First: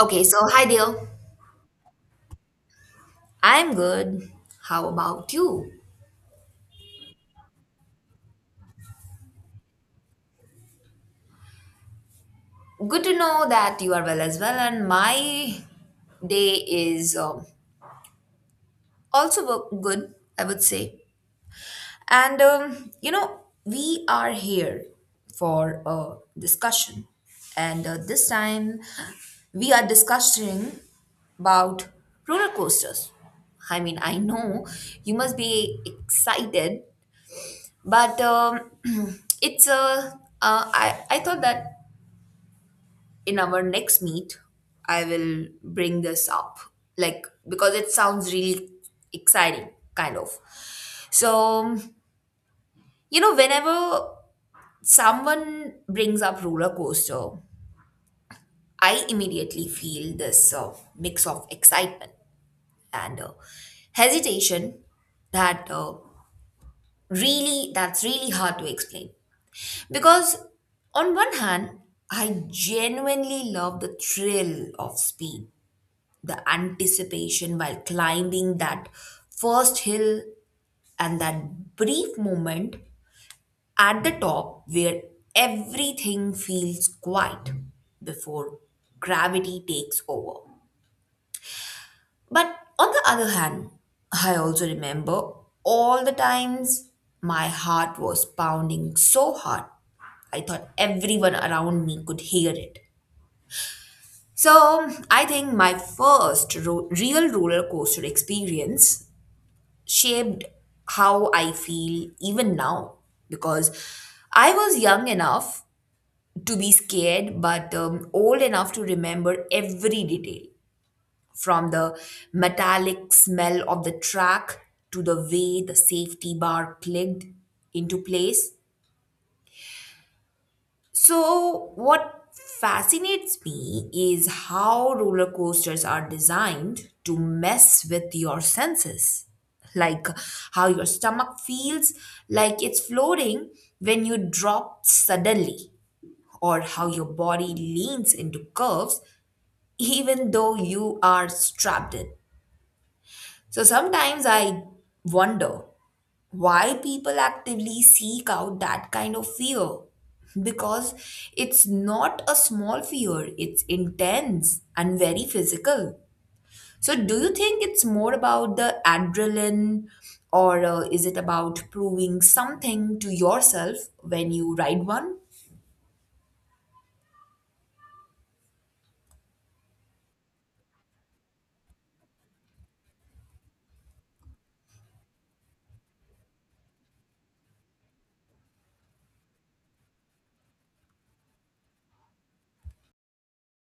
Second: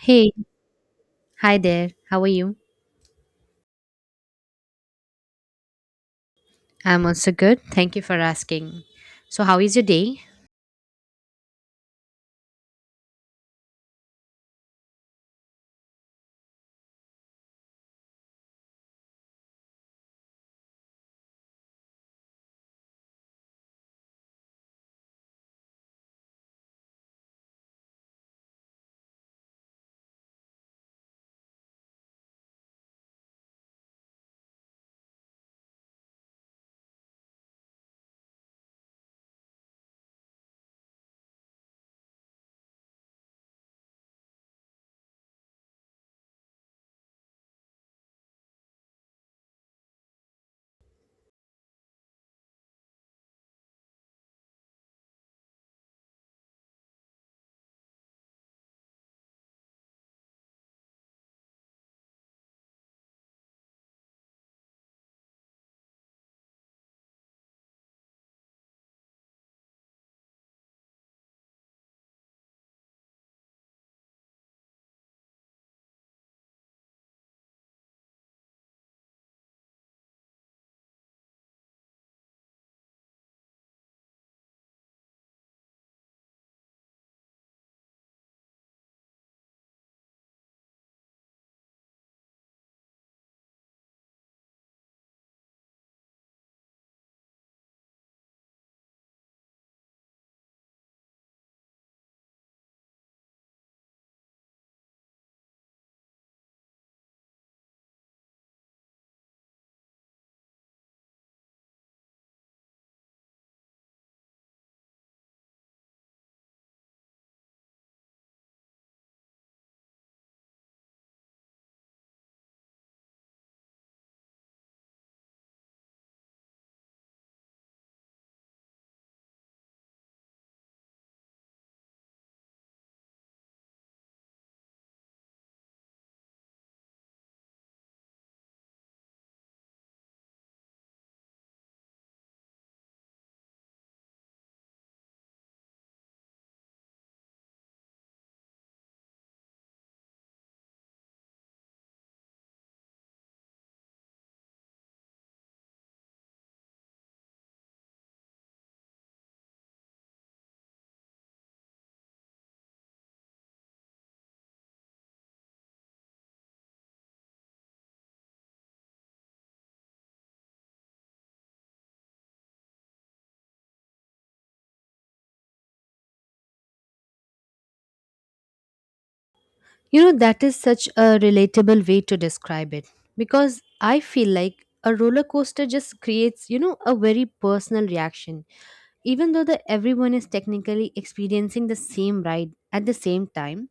Okay, Hey, so hi Dale. hi there. How are you? I'm good. How about you? I'm also good. Thank you for asking. So, how is your day? Good to know that you are well as well, and my day is also good, I would say. And we are here for a discussion, and this time we are discussing about roller coasters. I mean, I know you must be excited, but it's a. I thought that in our next meet, I will bring this up, like, because it sounds really exciting, kind of. So, you know, whenever someone brings up roller coaster, I immediately feel this mix of excitement and hesitation that uh, that's really hard to explain because on one hand I genuinely love the thrill of speed, the anticipation while climbing that first hill, and that brief moment at the top where everything feels quiet before gravity takes over. But on the other hand, I also remember all the times my heart was pounding so hard. I thought everyone around me could hear it. So I think my real roller coaster experience shaped how I feel even now because I was young enough to be scared, but old enough to remember every detail from the metallic smell of the track to the way the safety bar clicked into place. So, what fascinates me is how roller coasters are designed to mess with your senses. Like how your stomach feels like it's floating when you drop suddenly, or how your body leans into curves even though you are strapped in. So, sometimes I wonder why people actively seek out that kind of fear, because it's not a small fear, it's intense and very physical. So do you think it's more about the adrenaline, or is it about proving something to yourself when you ride one? That is such a relatable way to describe it because I feel like a roller coaster just creates a very personal reaction. Even though the everyone is technically experiencing the same ride at the same time,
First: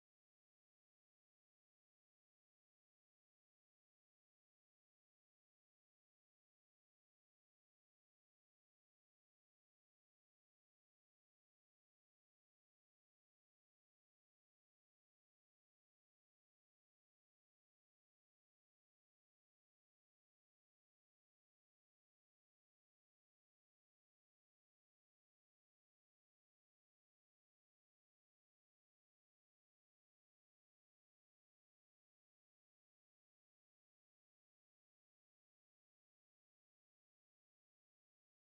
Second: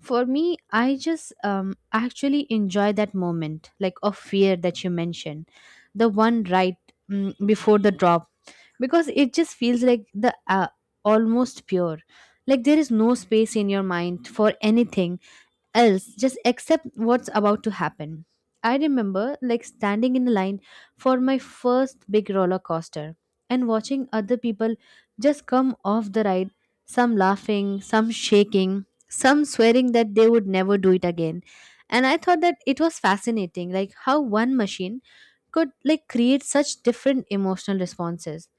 for me, I just actually enjoy that moment, like of fear that you mentioned the one right before the drop because it just feels like the almost pure, like there is no space in your mind for anything else, just accept what's about to happen. I remember like standing in the line for my first big roller coaster and watching other people just come off the ride, some laughing, some shaking, some swearing that they would never do it again. And I thought that it was fascinating, like how one machine could like create such different emotional responses.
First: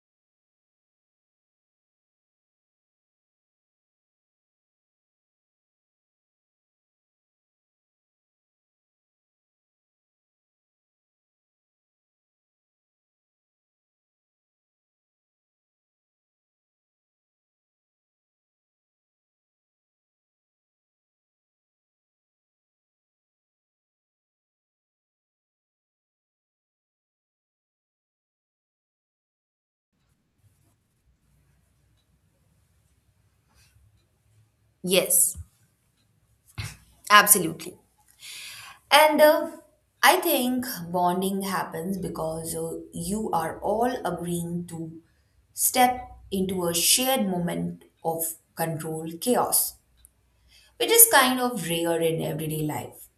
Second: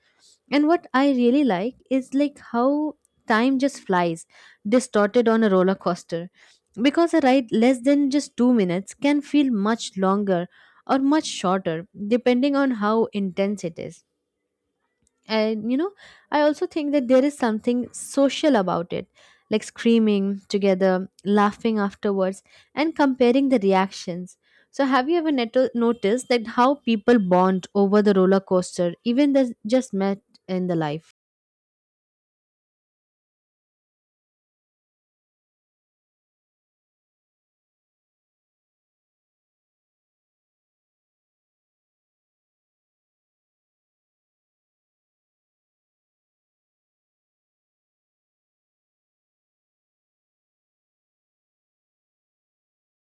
And what I really like is like how time just flies, distorted on a roller coaster. Because a ride less than just 2 minutes can feel much longer or much shorter, depending on how intense it is. And I also think that there is something social about it, like screaming together, laughing afterwards, and comparing the reactions. So have you ever noticed that how people bond over the roller coaster even they just met in the life? Yes, absolutely. And I think bonding happens because you are all agreeing to step into a shared moment of controlled chaos, which is kind of rare in everyday life.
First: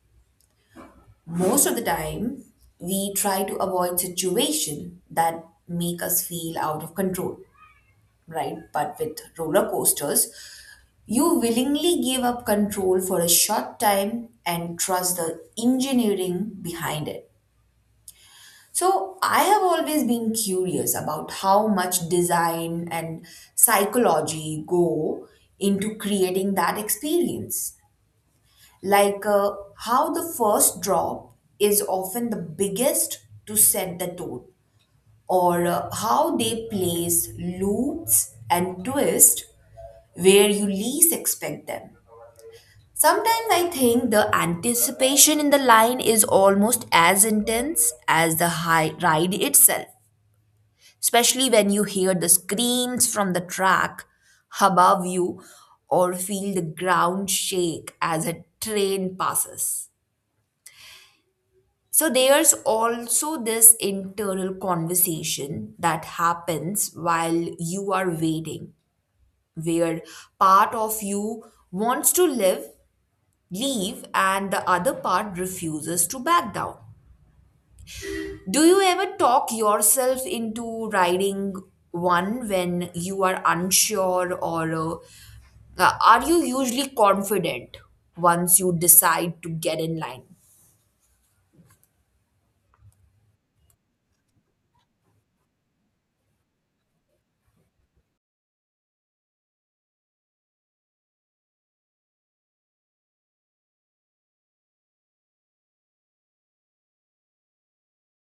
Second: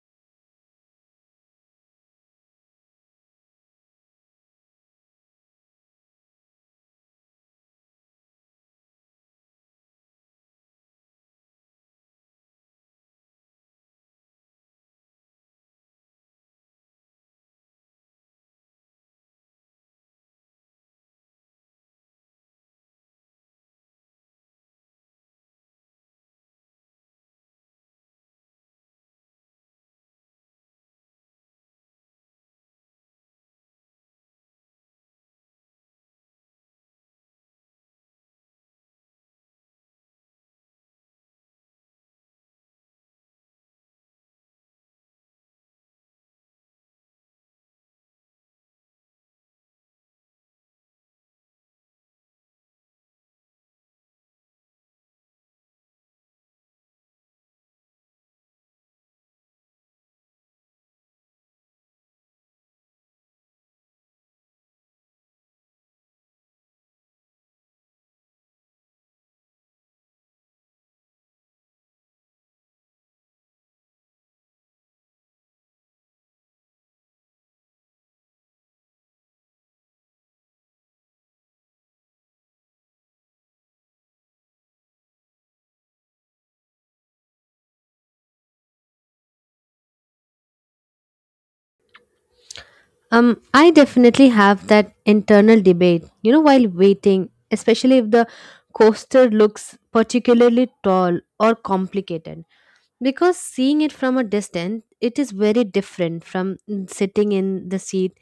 Most of the time, we try to avoid situations that make us feel out of control, right? But with roller coasters, you willingly give up control for a short time and trust the engineering behind it. So, I have always been curious about how much design and psychology go into creating that experience. Like how the first drop is often the biggest to set the tone, or how they place loops and twists where you least expect them. Sometimes I think the anticipation in the line is almost as intense as the high ride itself, especially when you hear the screams from the track above you or feel the ground shake as a train passes. So there's also this internal conversation that happens while you are waiting, where part of you wants to live, leave, and the other part refuses to back down. Do you ever talk yourself into riding one when you are unsure, or are you usually confident once you decide to get in line? I definitely have that internal debate while waiting, especially if the coaster looks particularly tall or complicated, because seeing it from a distance it is very different from sitting in the seat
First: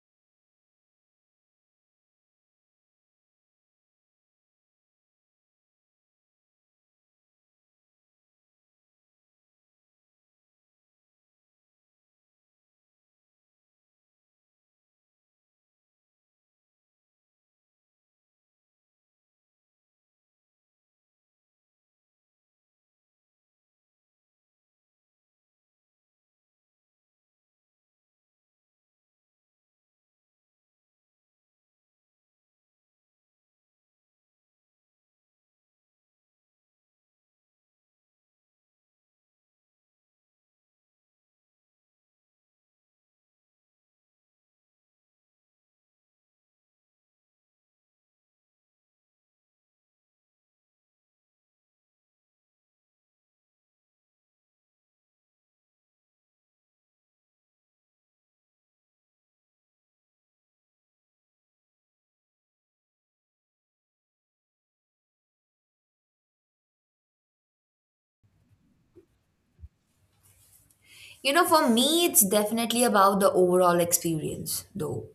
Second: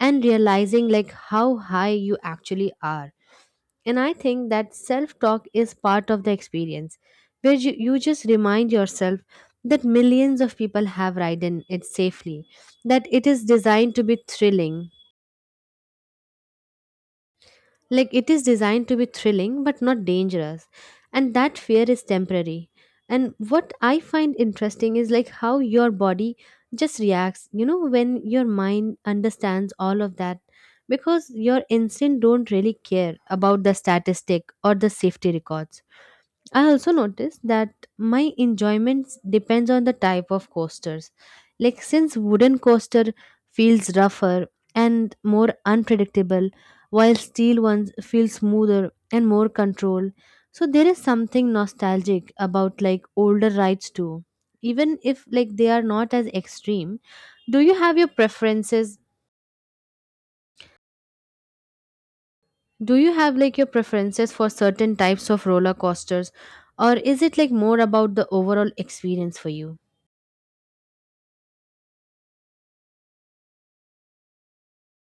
and realizing like how high you actually are. And I think that self talk is part of the experience, where you just remind yourself that millions of people have ridden it safely, that it is designed to be thrilling. Like it is designed to be thrilling but not dangerous. And that fear is temporary. And what I find interesting is like how your body just reacts, when your mind understands all of that, because your instinct don't really care about the statistic or the safety records. I also noticed that my enjoyment depends on the type of coasters. Like since wooden coaster feels rougher and more unpredictable, while steel ones feel smoother and more controlled. So there is something nostalgic about like older rides too. Even if like they are not as extreme, do you have your preferences? Do you have like your preferences for certain types of roller coasters, or is it like more about the overall experience for you? You know, for me, it's definitely about the overall experience, though.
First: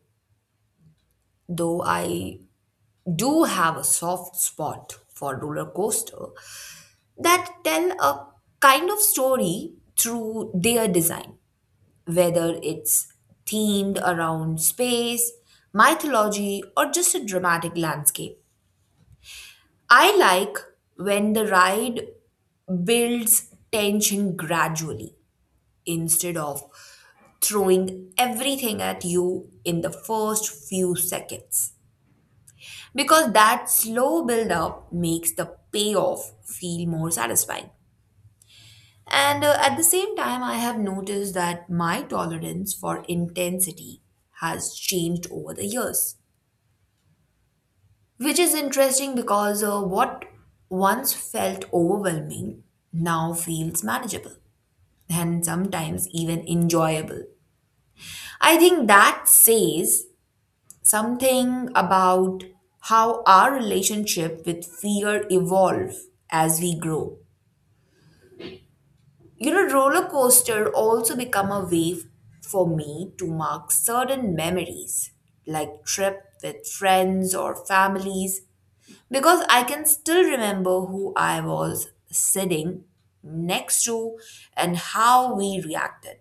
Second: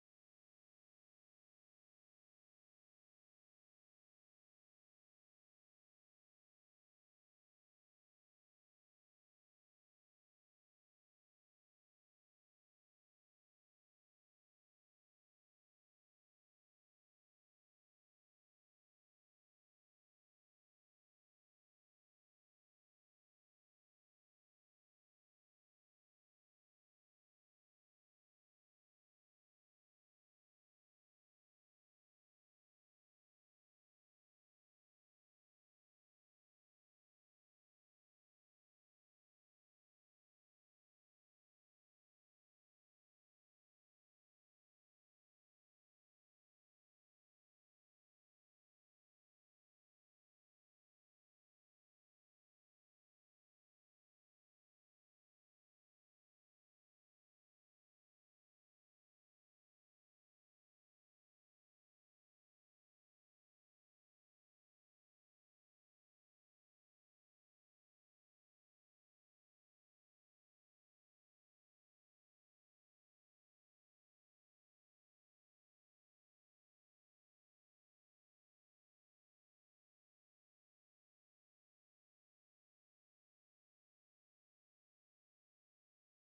Though I do have a soft spot for roller coaster that tell a kind of story through their design, whether it's themed around space, mythology, or just a dramatic landscape. I like when the ride builds tension gradually instead of throwing everything at you in the first few seconds, because that slow build up makes the payoff feel more satisfying. And at the same time, I have noticed that my tolerance for intensity has changed over the years, which is interesting because what once felt overwhelming now feels manageable and sometimes even enjoyable. I think that says something about how our relationship with fear evolve as we grow. You know, roller coaster also become a way for me to mark certain memories, like trip with friends or families, because I can still remember who I was sitting next to and how we reacted.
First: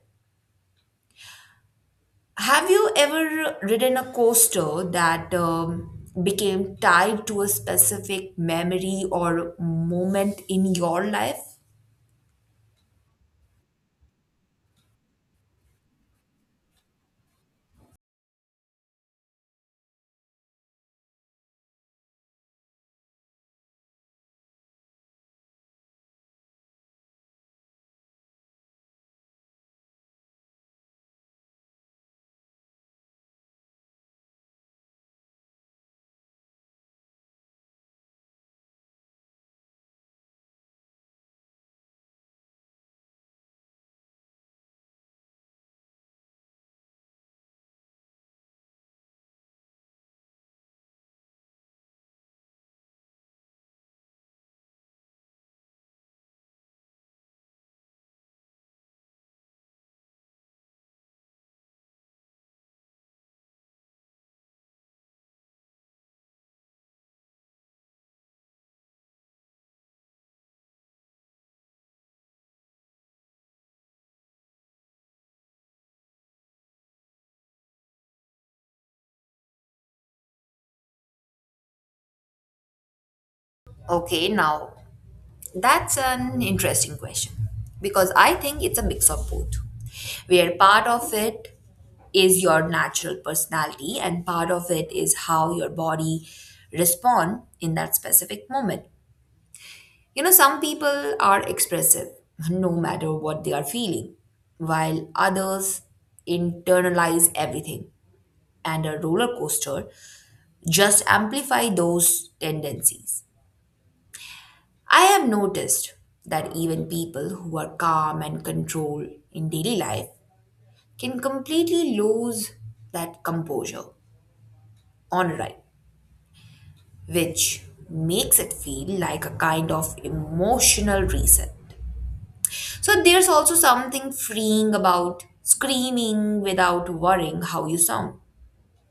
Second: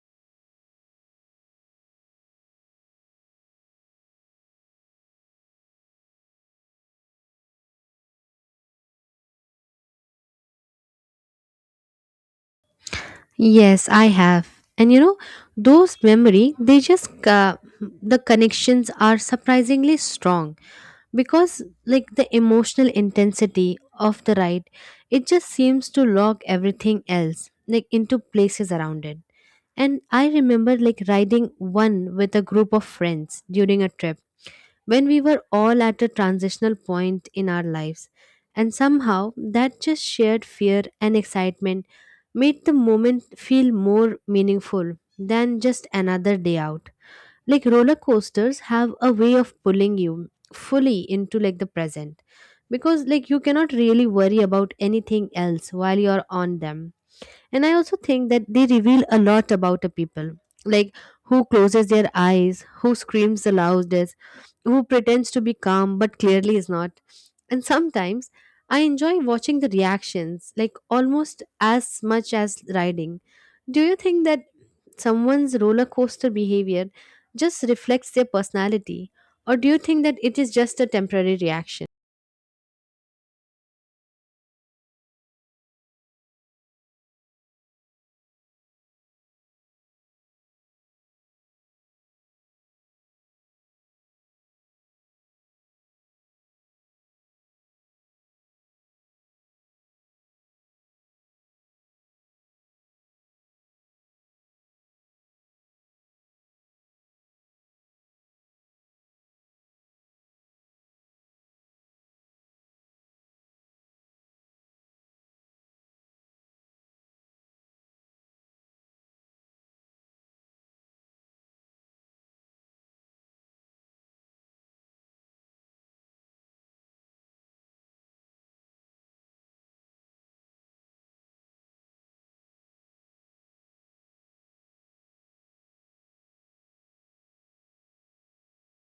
Have you ever ridden a coaster that became tied to a specific memory or moment in your life? Yes, I have. And those memory, the connections are surprisingly strong, because like the emotional intensity of the ride, it just seems to lock everything else like into places around it. And I remember like riding one with a group of friends during a trip when we were all at a transitional point in our lives. And somehow, that just shared fear and excitement made the moment feel more meaningful than just another day out. Like roller coasters have a way of pulling you fully into like the present, because like you cannot really worry about anything else while you're on them. And I also think that they reveal a lot about a people, like who closes their eyes, who screams the loudest, who pretends to be calm but clearly is not. And sometimes I enjoy watching the reactions, like almost as much as riding. Do you think that someone's roller coaster behavior just reflects their personality, or do you think that it is just a temporary reaction? Okay, now, that's an interesting question because I think it's a mix of both, where part of it is your natural personality and part of it is how your body respond in that specific moment. You know, some people are expressive no matter what they are feeling, while others internalize everything, and a roller coaster just amplify those tendencies. I have noticed that even people who are calm and controlled in daily life can completely lose that composure on a ride, which makes it feel like a kind of emotional reset. So there's also something freeing about screaming without worrying how you sound,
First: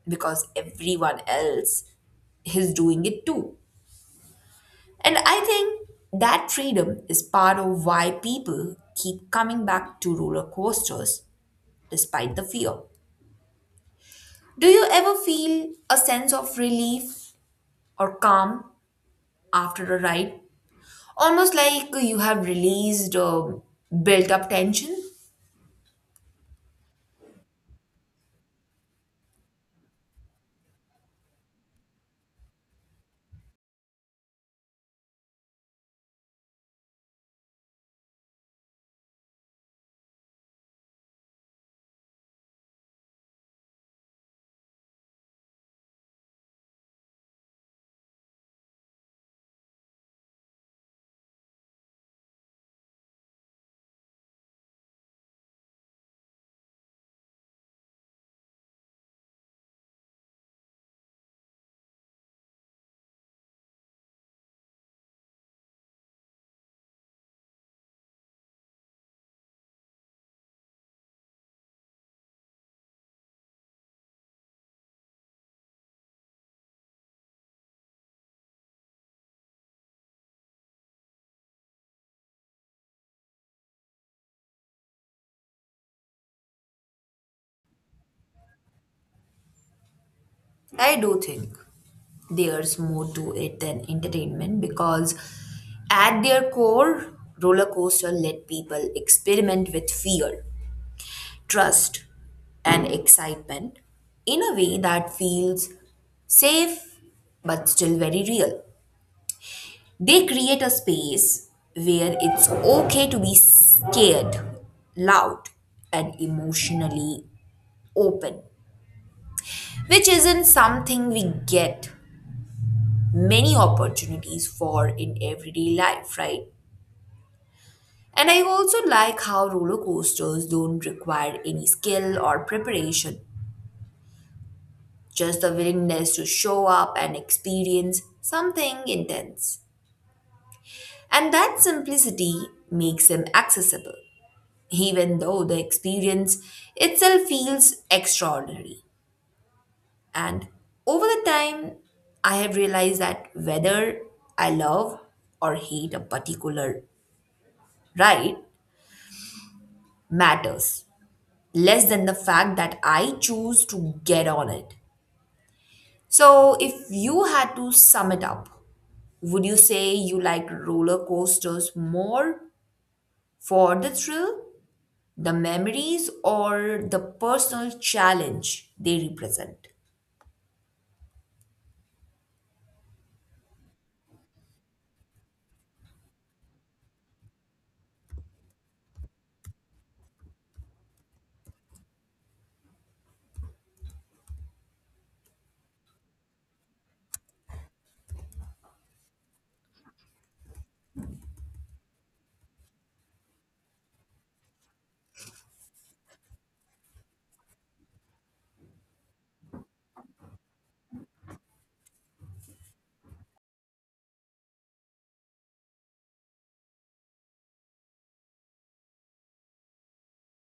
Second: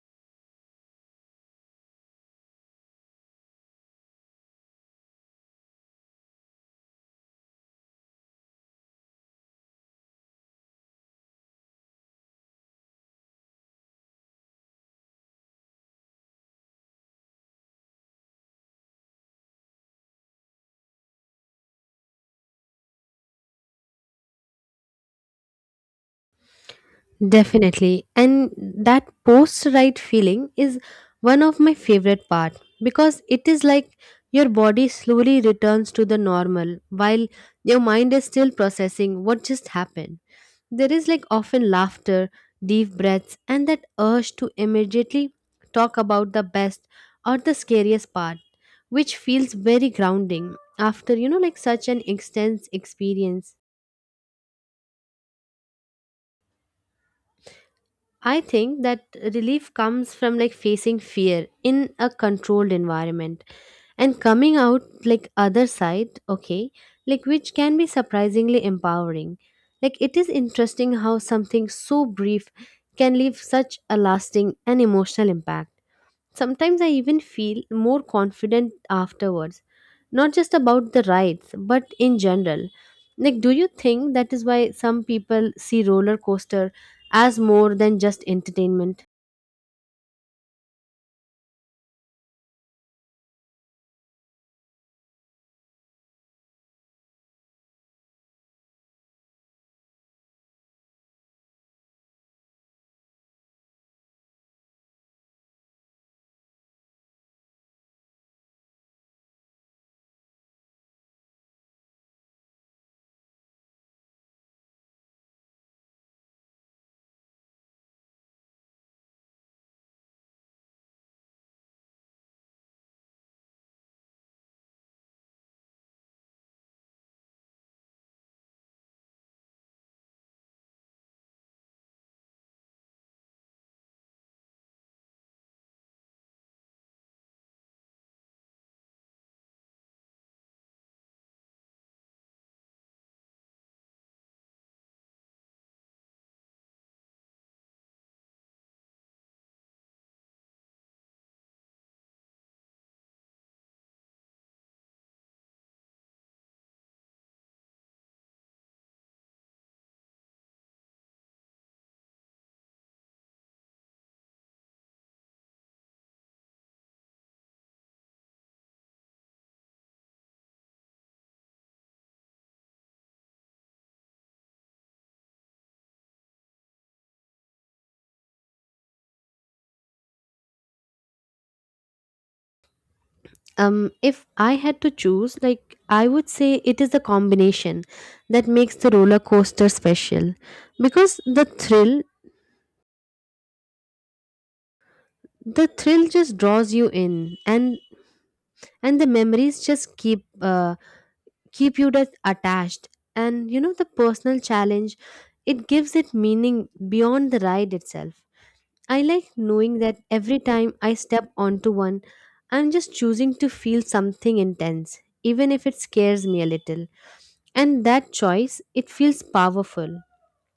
because everyone else is doing it too. And I think that freedom is part of why people keep coming back to roller coasters despite the fear. Do you ever feel a sense of relief or calm after a ride? Almost like you have released built up tension? Definitely. And that post ride feeling is one of my favorite part, because it is like your body slowly returns to the normal while your mind is still processing what just happened. There is like often laughter, deep breaths, and that urge to immediately talk about the best or the scariest part, which feels very grounding after like such an intense experience. I think that relief comes from like facing fear in a controlled environment and coming out like other side, okay, like which can be surprisingly empowering. Like it is interesting how something so brief can leave such a lasting and emotional impact. Sometimes I even feel more confident afterwards, not just about the rides, but in general. Like, do you think that is why some people see roller coaster as more than just entertainment? I do think there's more to it than entertainment, because at their core, roller coaster let people experiment with fear, trust, and excitement in a way that feels safe but still very real. They create a space where it's okay to be scared, loud, and emotionally open, which isn't something we get many opportunities for in everyday life, right? And I also like how roller coasters don't require any skill or preparation, just the willingness to show up and experience something intense. And that simplicity makes him accessible, even though the experience itself feels extraordinary. And over the time, I have realized that whether I love or hate a particular ride matters less than the fact that I choose to get on it. So, if you had to sum it up, would you say you like roller coasters more for the thrill, the memories, or the personal challenge they represent? If I had to choose, like, I would say it is the combination that makes the roller coaster special, because the thrill just draws you in, and the memories just keep you that attached. And the personal challenge, it gives it meaning beyond the ride itself. I like knowing that every time I step onto one, I'm just choosing to feel something intense even if it scares me a little. And that choice, it feels powerful,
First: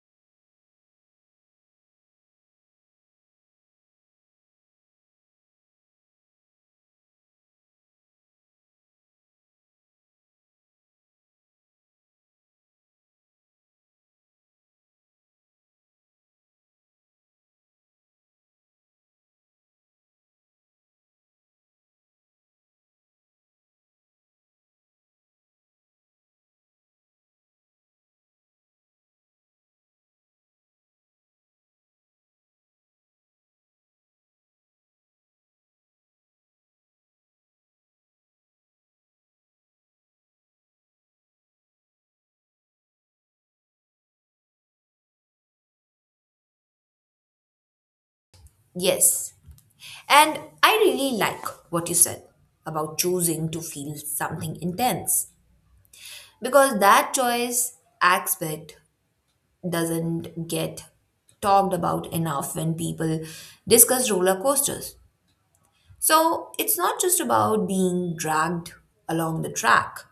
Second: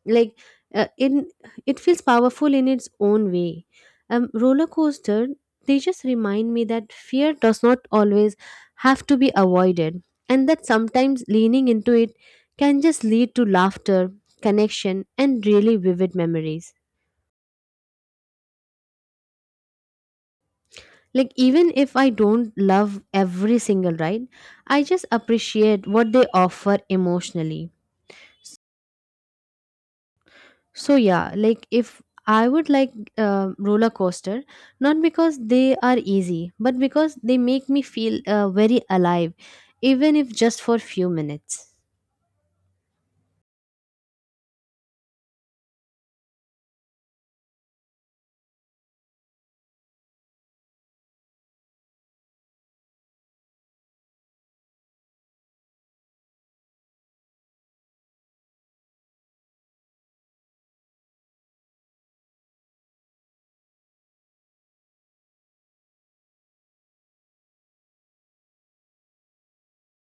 like in it feels powerful in its own way. Roller coaster, they just remind me that fear does not always have to be avoided, and that sometimes leaning into it can just lead to laughter, connection, and really vivid memories. Like even if I don't love every single ride, I just appreciate what they offer emotionally. So yeah, like if I would like roller coaster, not because they are easy, but because they make me feel very alive, even if just for few minutes. Yes. And I really like what you said about choosing to feel something intense, because that choice aspect doesn't get talked about enough when people discuss roller coasters. So it's not just about being dragged along the track,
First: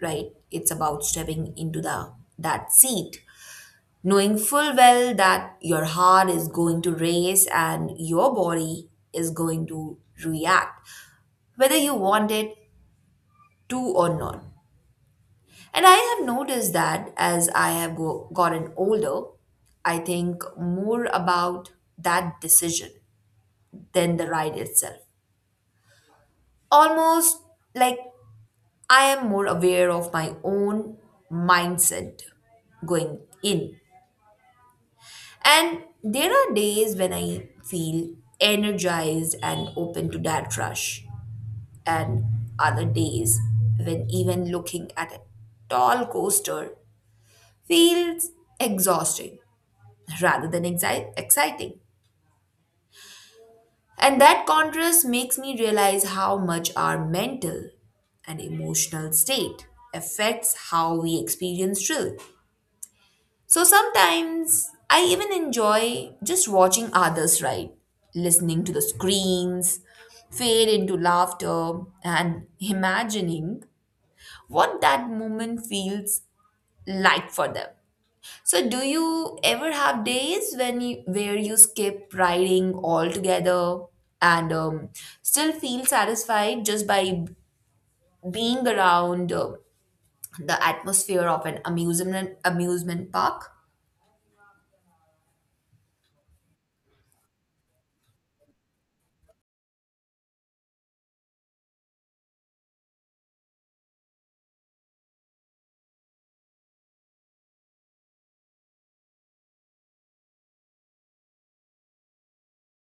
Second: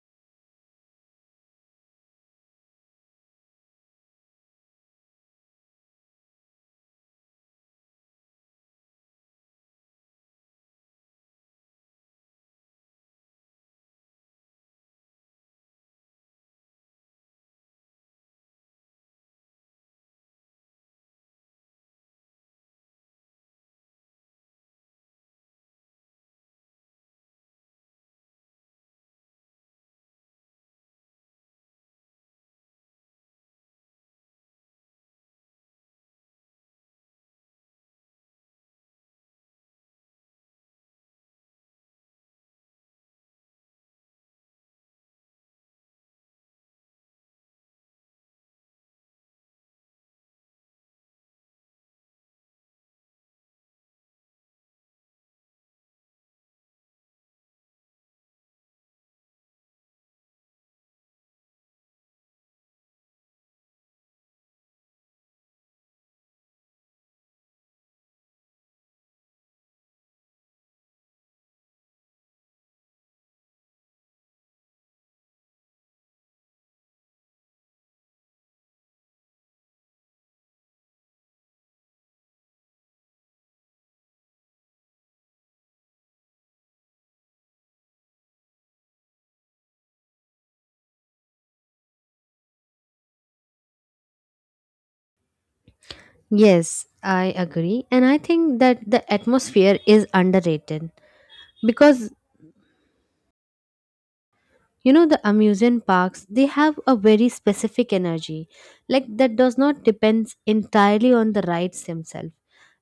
right? It's about stepping into the that seat, knowing full well that your heart is going to race and your body is going to react, whether you want it to or not. And I have noticed that as I have gotten older, I think more about that decision than the ride itself. Almost like I am more aware of my own mindset going in. And there are days when I feel energized and open to that rush, and other days when even looking at a tall coaster feels exhausting rather than exciting. And that contrast makes me realize how much our mental and emotional state affects how we experience thrill. So sometimes I even enjoy just watching others ride, listening to the screams fade into laughter, and imagining what that moment feels like for them. So do you ever have days where you skip riding altogether and still feel satisfied just by being around the atmosphere of an amusement park? Yes, I agree, and I think that the atmosphere is underrated, because the amusement parks, they have a very specific energy, like that does not depends entirely on the rides themselves,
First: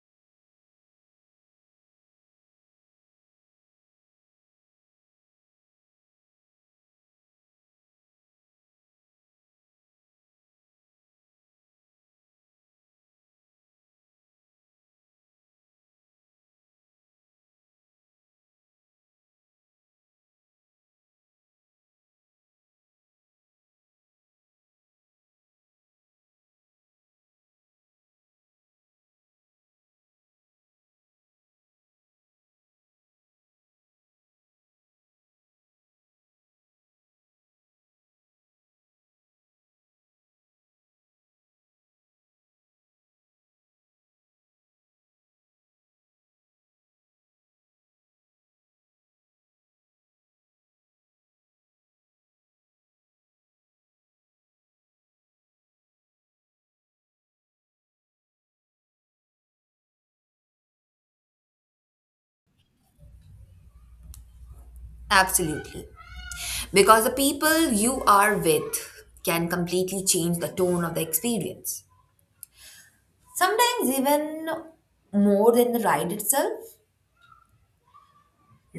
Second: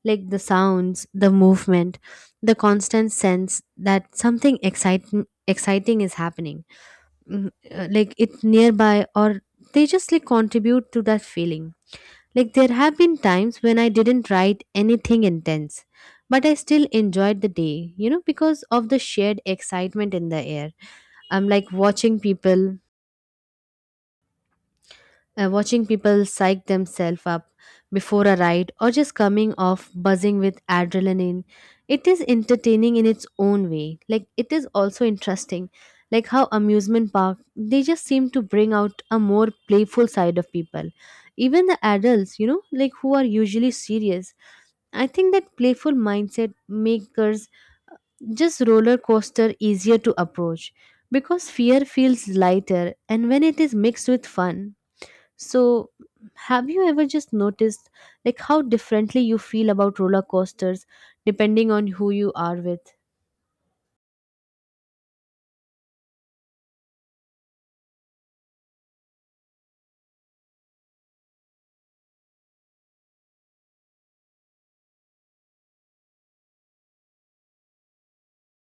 like the sounds, the movement, the constant sense that something exciting is happening. Like it's nearby, or they just like contribute to that feeling. Like, there have been times when I didn't write anything intense, but I still enjoyed the day, because of the shared excitement in the air. I'm like watching watching people psych themselves up before a ride, or just coming off buzzing with adrenaline. It is entertaining in its own way. Like, it is also interesting, like how amusement park, they just seem to bring out a more playful side of people. Even the adults, like who are usually serious. I think that playful mindset makers just roller coaster easier to approach, because fear feels lighter and when it is mixed with fun. So, have you ever just noticed like how differently you feel about roller coasters depending on who you are with? Absolutely. Because the people you are with can completely change the tone of the experience. Sometimes, even more than the ride itself,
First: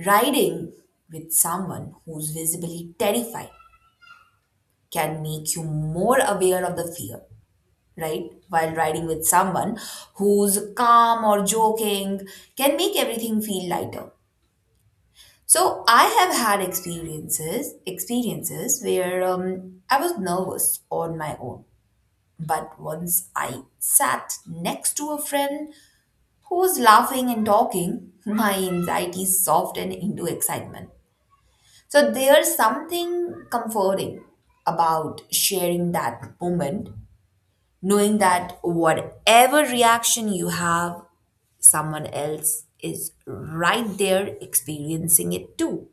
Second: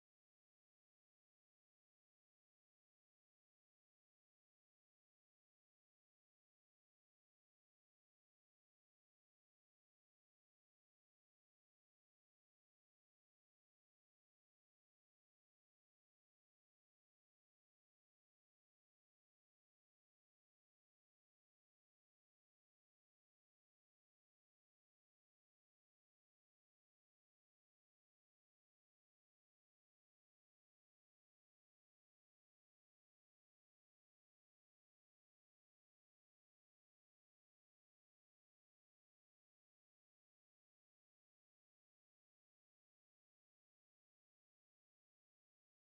riding with someone who's visibly terrified can make you more aware of the fear, right? While riding with someone who's calm or joking can make everything feel lighter. So I have had experiences where I was nervous on my own. But once I sat next to a friend who was laughing and talking, my anxiety softened into excitement. So there's something comforting about sharing that moment, knowing that whatever reaction you have, someone else is right there experiencing it too.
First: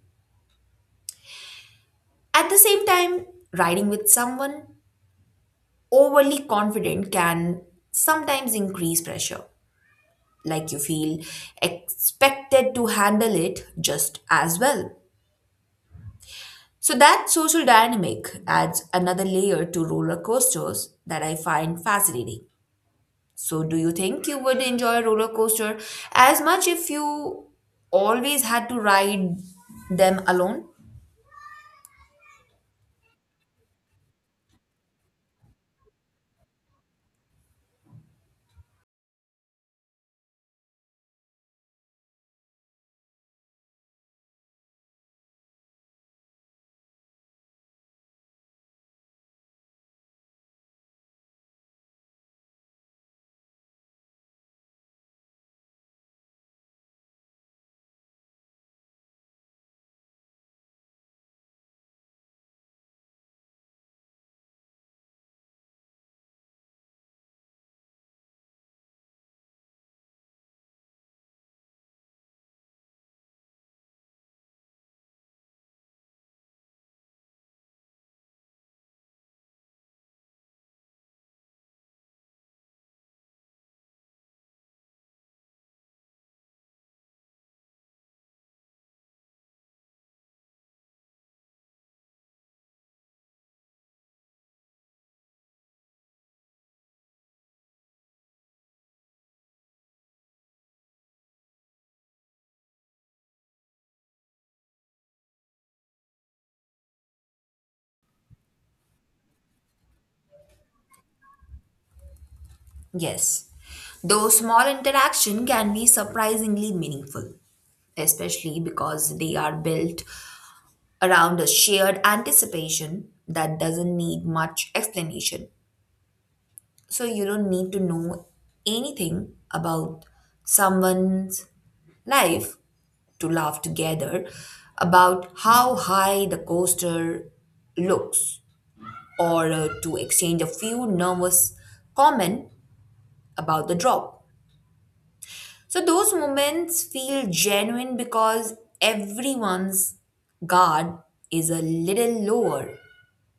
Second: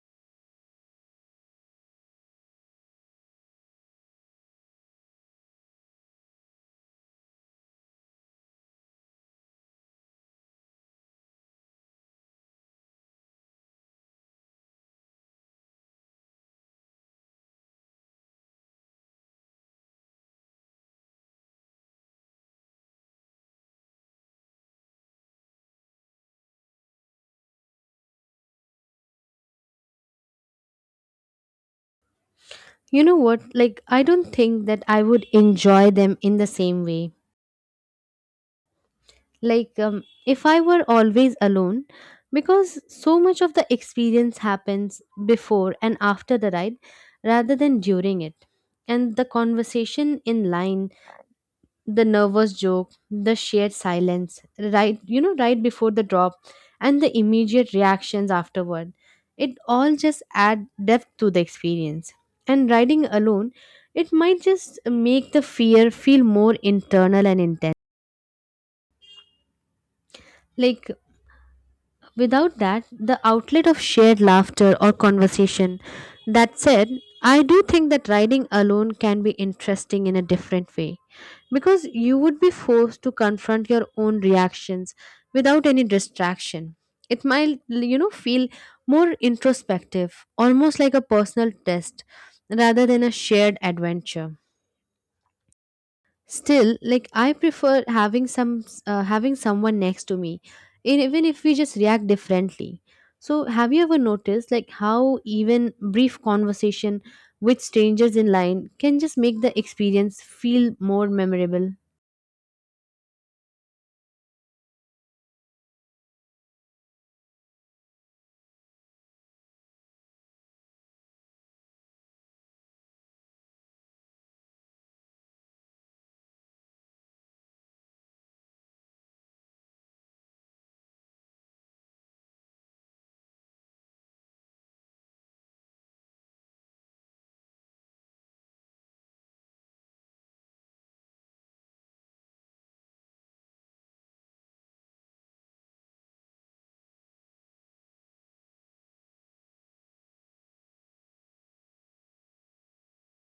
At the same time, riding with someone overly confident can sometimes increase pressure, like you feel expected to handle it just as well. So that social dynamic adds another layer to roller coasters that I find fascinating. So do you think you would enjoy a roller coaster as much if you always had to ride them alone? You know what? Like I don't think that I would enjoy them in the same way, like if I were always alone, because so much of the experience happens before and after the ride rather than during it. And the conversation in line, the nervous joke, the shared silence, right before the drop, and the immediate reactions afterward, it all just add depth to the experience. And riding alone, it might just make the fear feel more internal and intense, like without that, the outlet of shared laughter or conversation. That said, I do think that riding alone can be interesting in a different way, because you would be forced to confront your own reactions without any distraction. It might, feel more introspective, almost like a personal test rather than a shared adventure. Still, like I prefer having someone next to me, and even if we just react differently. So have you ever noticed like how even brief conversation with strangers in line can just make the experience feel more memorable? Yes. Those small interaction can be surprisingly meaningful, especially because they are built around a shared anticipation that doesn't need much explanation. So you don't need to know anything about someone's life to laugh together about how high the coaster looks, or to exchange a few nervous comment about the drop. So those moments feel genuine because everyone's guard is a little lower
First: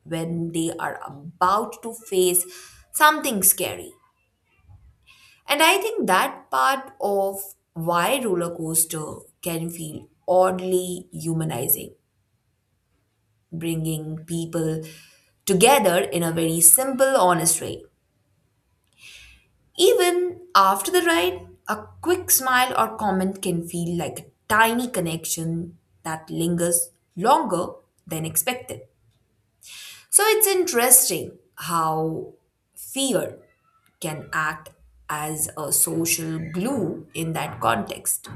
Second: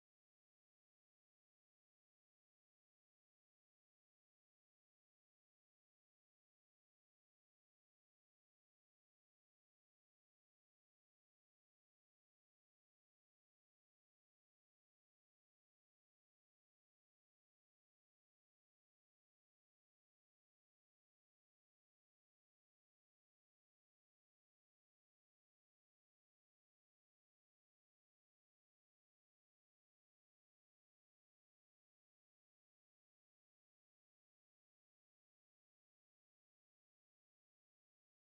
when they are about to face something scary. And I think that part of why roller coaster can feel oddly humanizing, bringing people together in a very simple, honest way. Even after the ride, a quick smile or comment can feel like a tiny connection that lingers longer than expected. So it's interesting how fear can act as a social glue in that context.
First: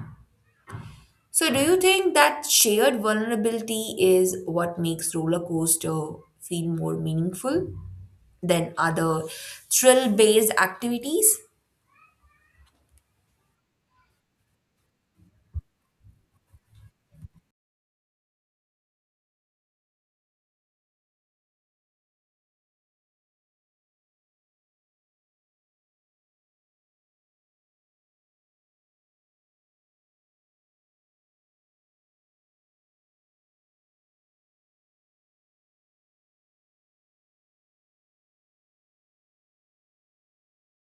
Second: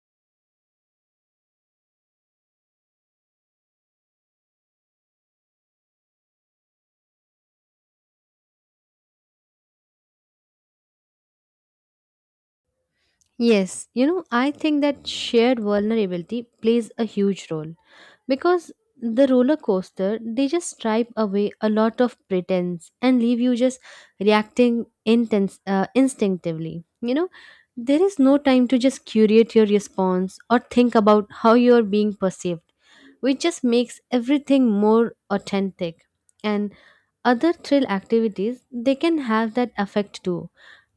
So, do you think that shared vulnerability is what makes roller coaster feel more meaningful than other thrill based activities? Yes, I think that shared vulnerability plays a huge role, because the roller coaster, they just stripe away a lot of pretense and leave you just reacting intense instinctively. There is no time to just curate your response or think about how you are being perceived, which just makes everything more authentic. And other thrill activities, they can have that effect too.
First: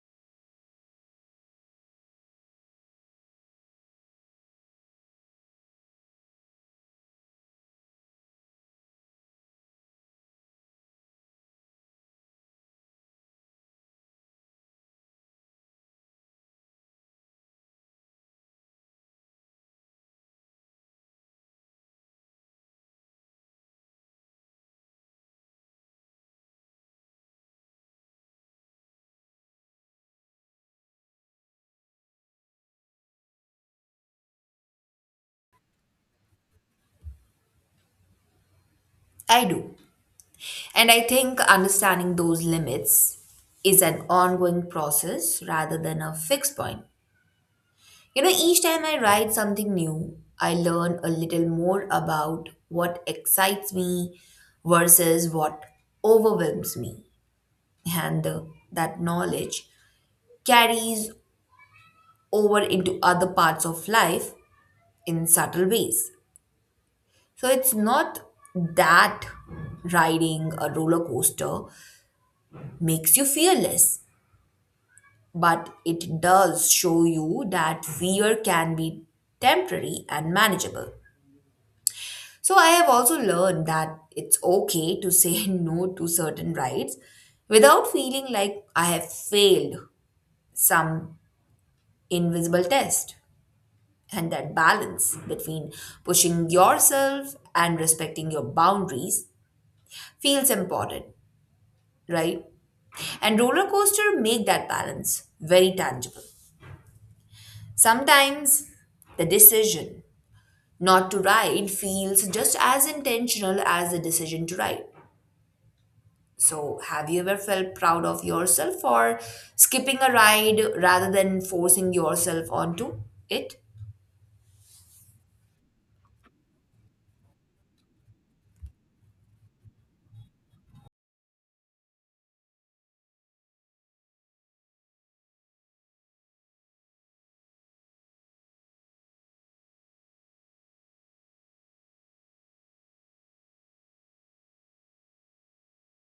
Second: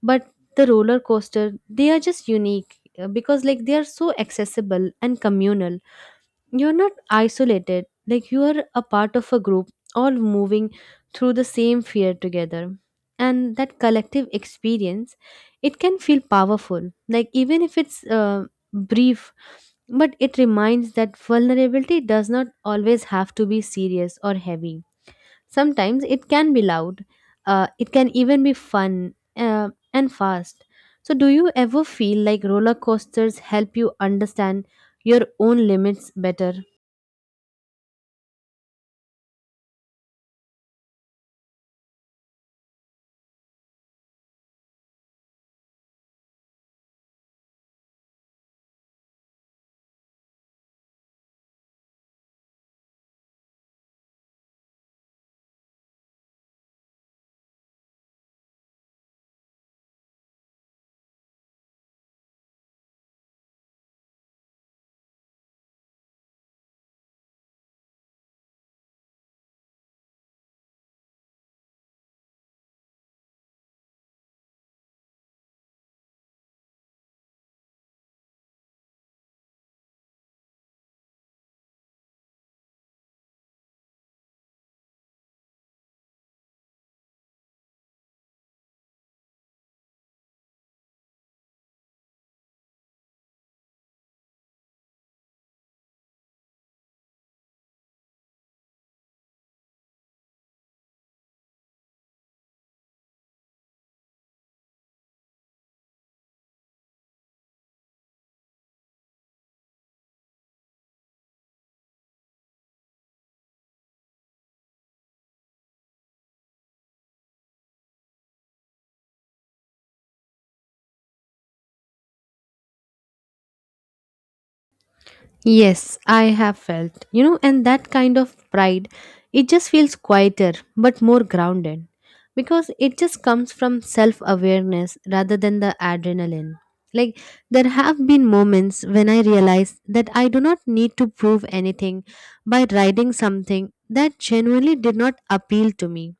But the roller coaster, they are just unique because like they are so accessible and communal. You're not isolated, like you are a part of a group, all moving through the same fear together. And that collective experience, it can feel powerful. Like even if it's brief, but it reminds that vulnerability does not always have to be serious or heavy. Sometimes it can be loud, it can even be fun and fast. So, do you ever feel like roller coasters help you understand your own limits better? I do. And I think understanding those limits is an ongoing process rather than a fixed point. You know, each time I write something new, I learn a little more about what excites me versus what overwhelms me. And that knowledge carries over into other parts of life in subtle ways. So it's not that riding a roller coaster makes you fearless, but it does show you that fear can be temporary and manageable. So I have also learned that it's okay to say no to certain rights without feeling like I have failed some invisible test. And that balance between pushing yourself and respecting your boundaries feels important, right? And roller coaster make that balance very tangible. Sometimes the decision not to ride feels just as intentional as the decision to ride. So, have you ever felt proud of yourself for skipping a ride rather than forcing yourself onto it? Yes, I have felt, you know, and that kind of pride, it just feels quieter but more grounded, because it just comes from self awareness rather than the adrenaline. Like, there have been moments when I realized that I do not need to prove anything by writing something that genuinely did not appeal to me.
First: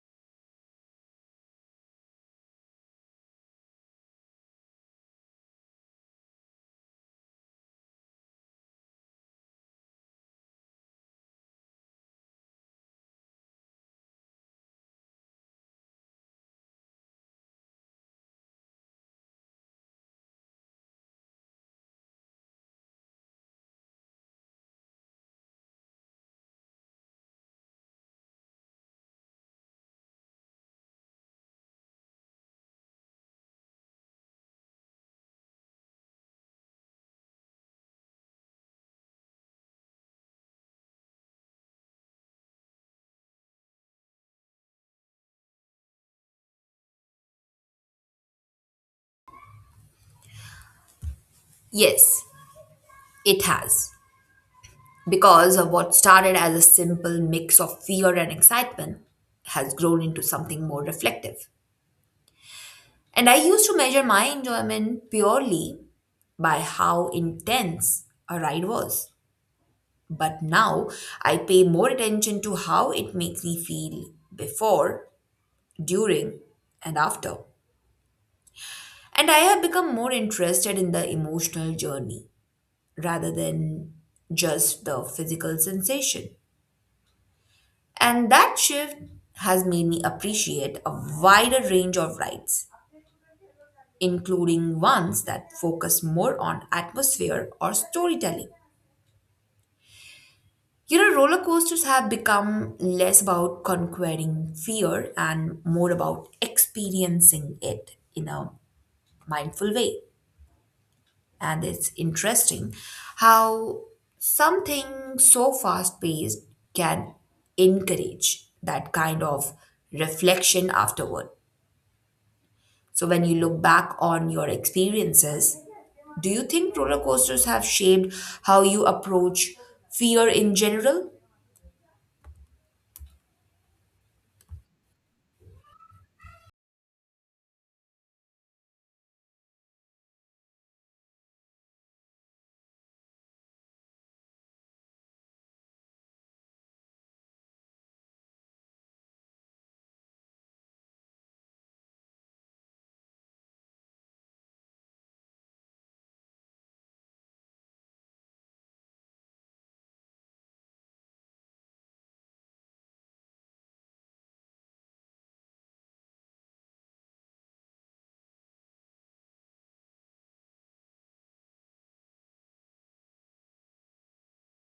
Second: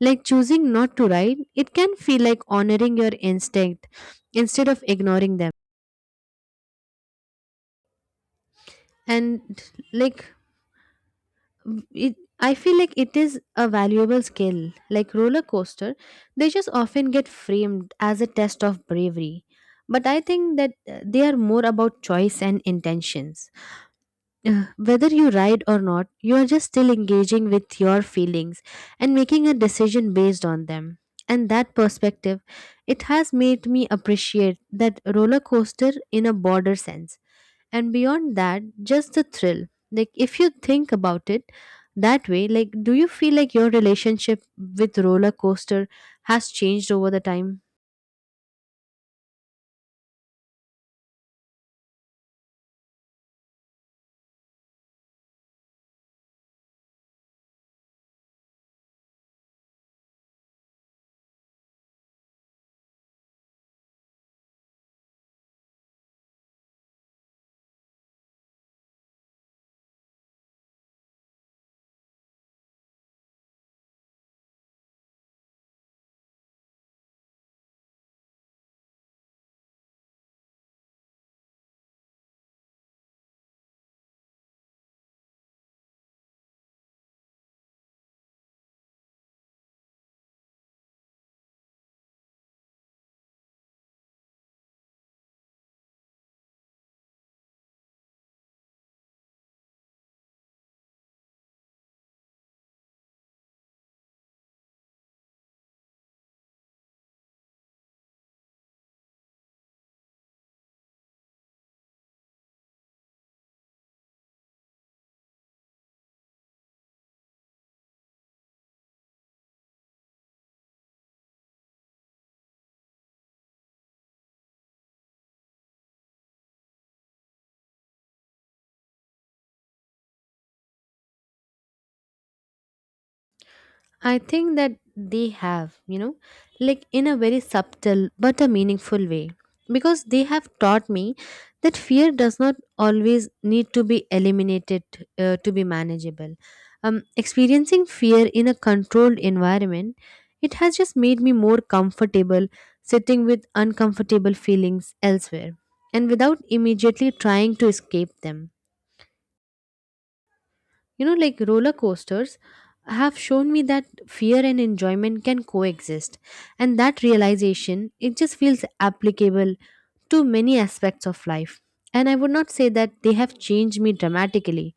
Like, choosing not to write, it can feel like honoring your instinct instead of ignoring them. And, like, it I feel like it is a valuable skill. Like roller coaster, they just often get framed as a test of bravery, but I think that they are more about choice and intentions. Whether you ride or not, you are just still engaging with your feelings and making a decision based on them. And that perspective, it has made me appreciate that roller coaster in a broader sense and beyond that just the thrill. Like if you think about it that way, like do you feel like your relationship with roller coaster has changed over the time? Yes, it has. Because of what started as a simple mix of fear and excitement has grown into something more reflective. And I used to measure my enjoyment purely by how intense a ride was. But now I pay more attention to how it makes me feel before, during, and after. And I have become more interested in the emotional journey rather than just the physical sensation. And that shift has made me appreciate a wider range of rides, including ones that focus more on atmosphere or storytelling. You know, roller coasters have become less about conquering fear and more about experiencing it in a mindful way. And it's interesting how something so fast paced can encourage that kind of reflection afterward. So, when you look back on your experiences, do you think roller coasters have shaped how you approach fear in general? I think that they have, like in a very subtle but a meaningful way. Because they have taught me that fear does not always need to be eliminated to be manageable. Experiencing fear in a controlled environment, it has just made me more comfortable sitting with uncomfortable feelings elsewhere, and without immediately trying to escape them. Like roller coasters have shown me that fear and enjoyment can coexist, and that realization it just feels applicable to many aspects of life. And I would not say that they have changed me dramatically,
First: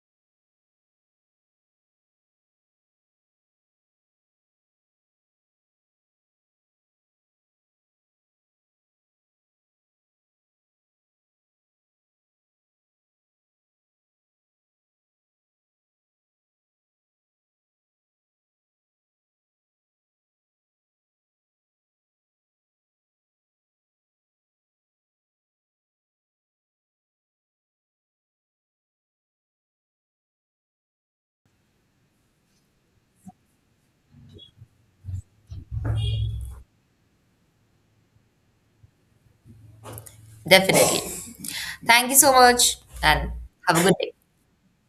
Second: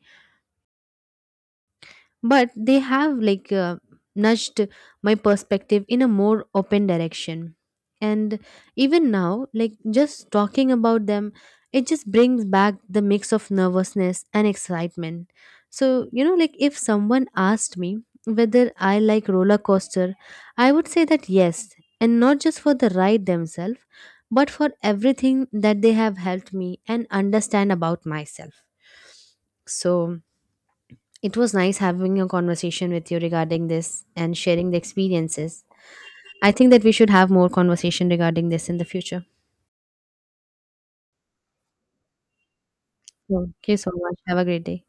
but they have like nudged my perspective in a more open direction. And even now, like just talking about them, it just brings back the mix of nervousness and excitement. So like if someone asked me whether I like roller coaster, I would say that yes, and not just for the ride themselves, but for everything that they have helped me and understand about myself. So it was nice having a conversation with you regarding this and sharing the experiences. I think that we should have more conversation regarding this in the future. Thank you so much. Have a great day.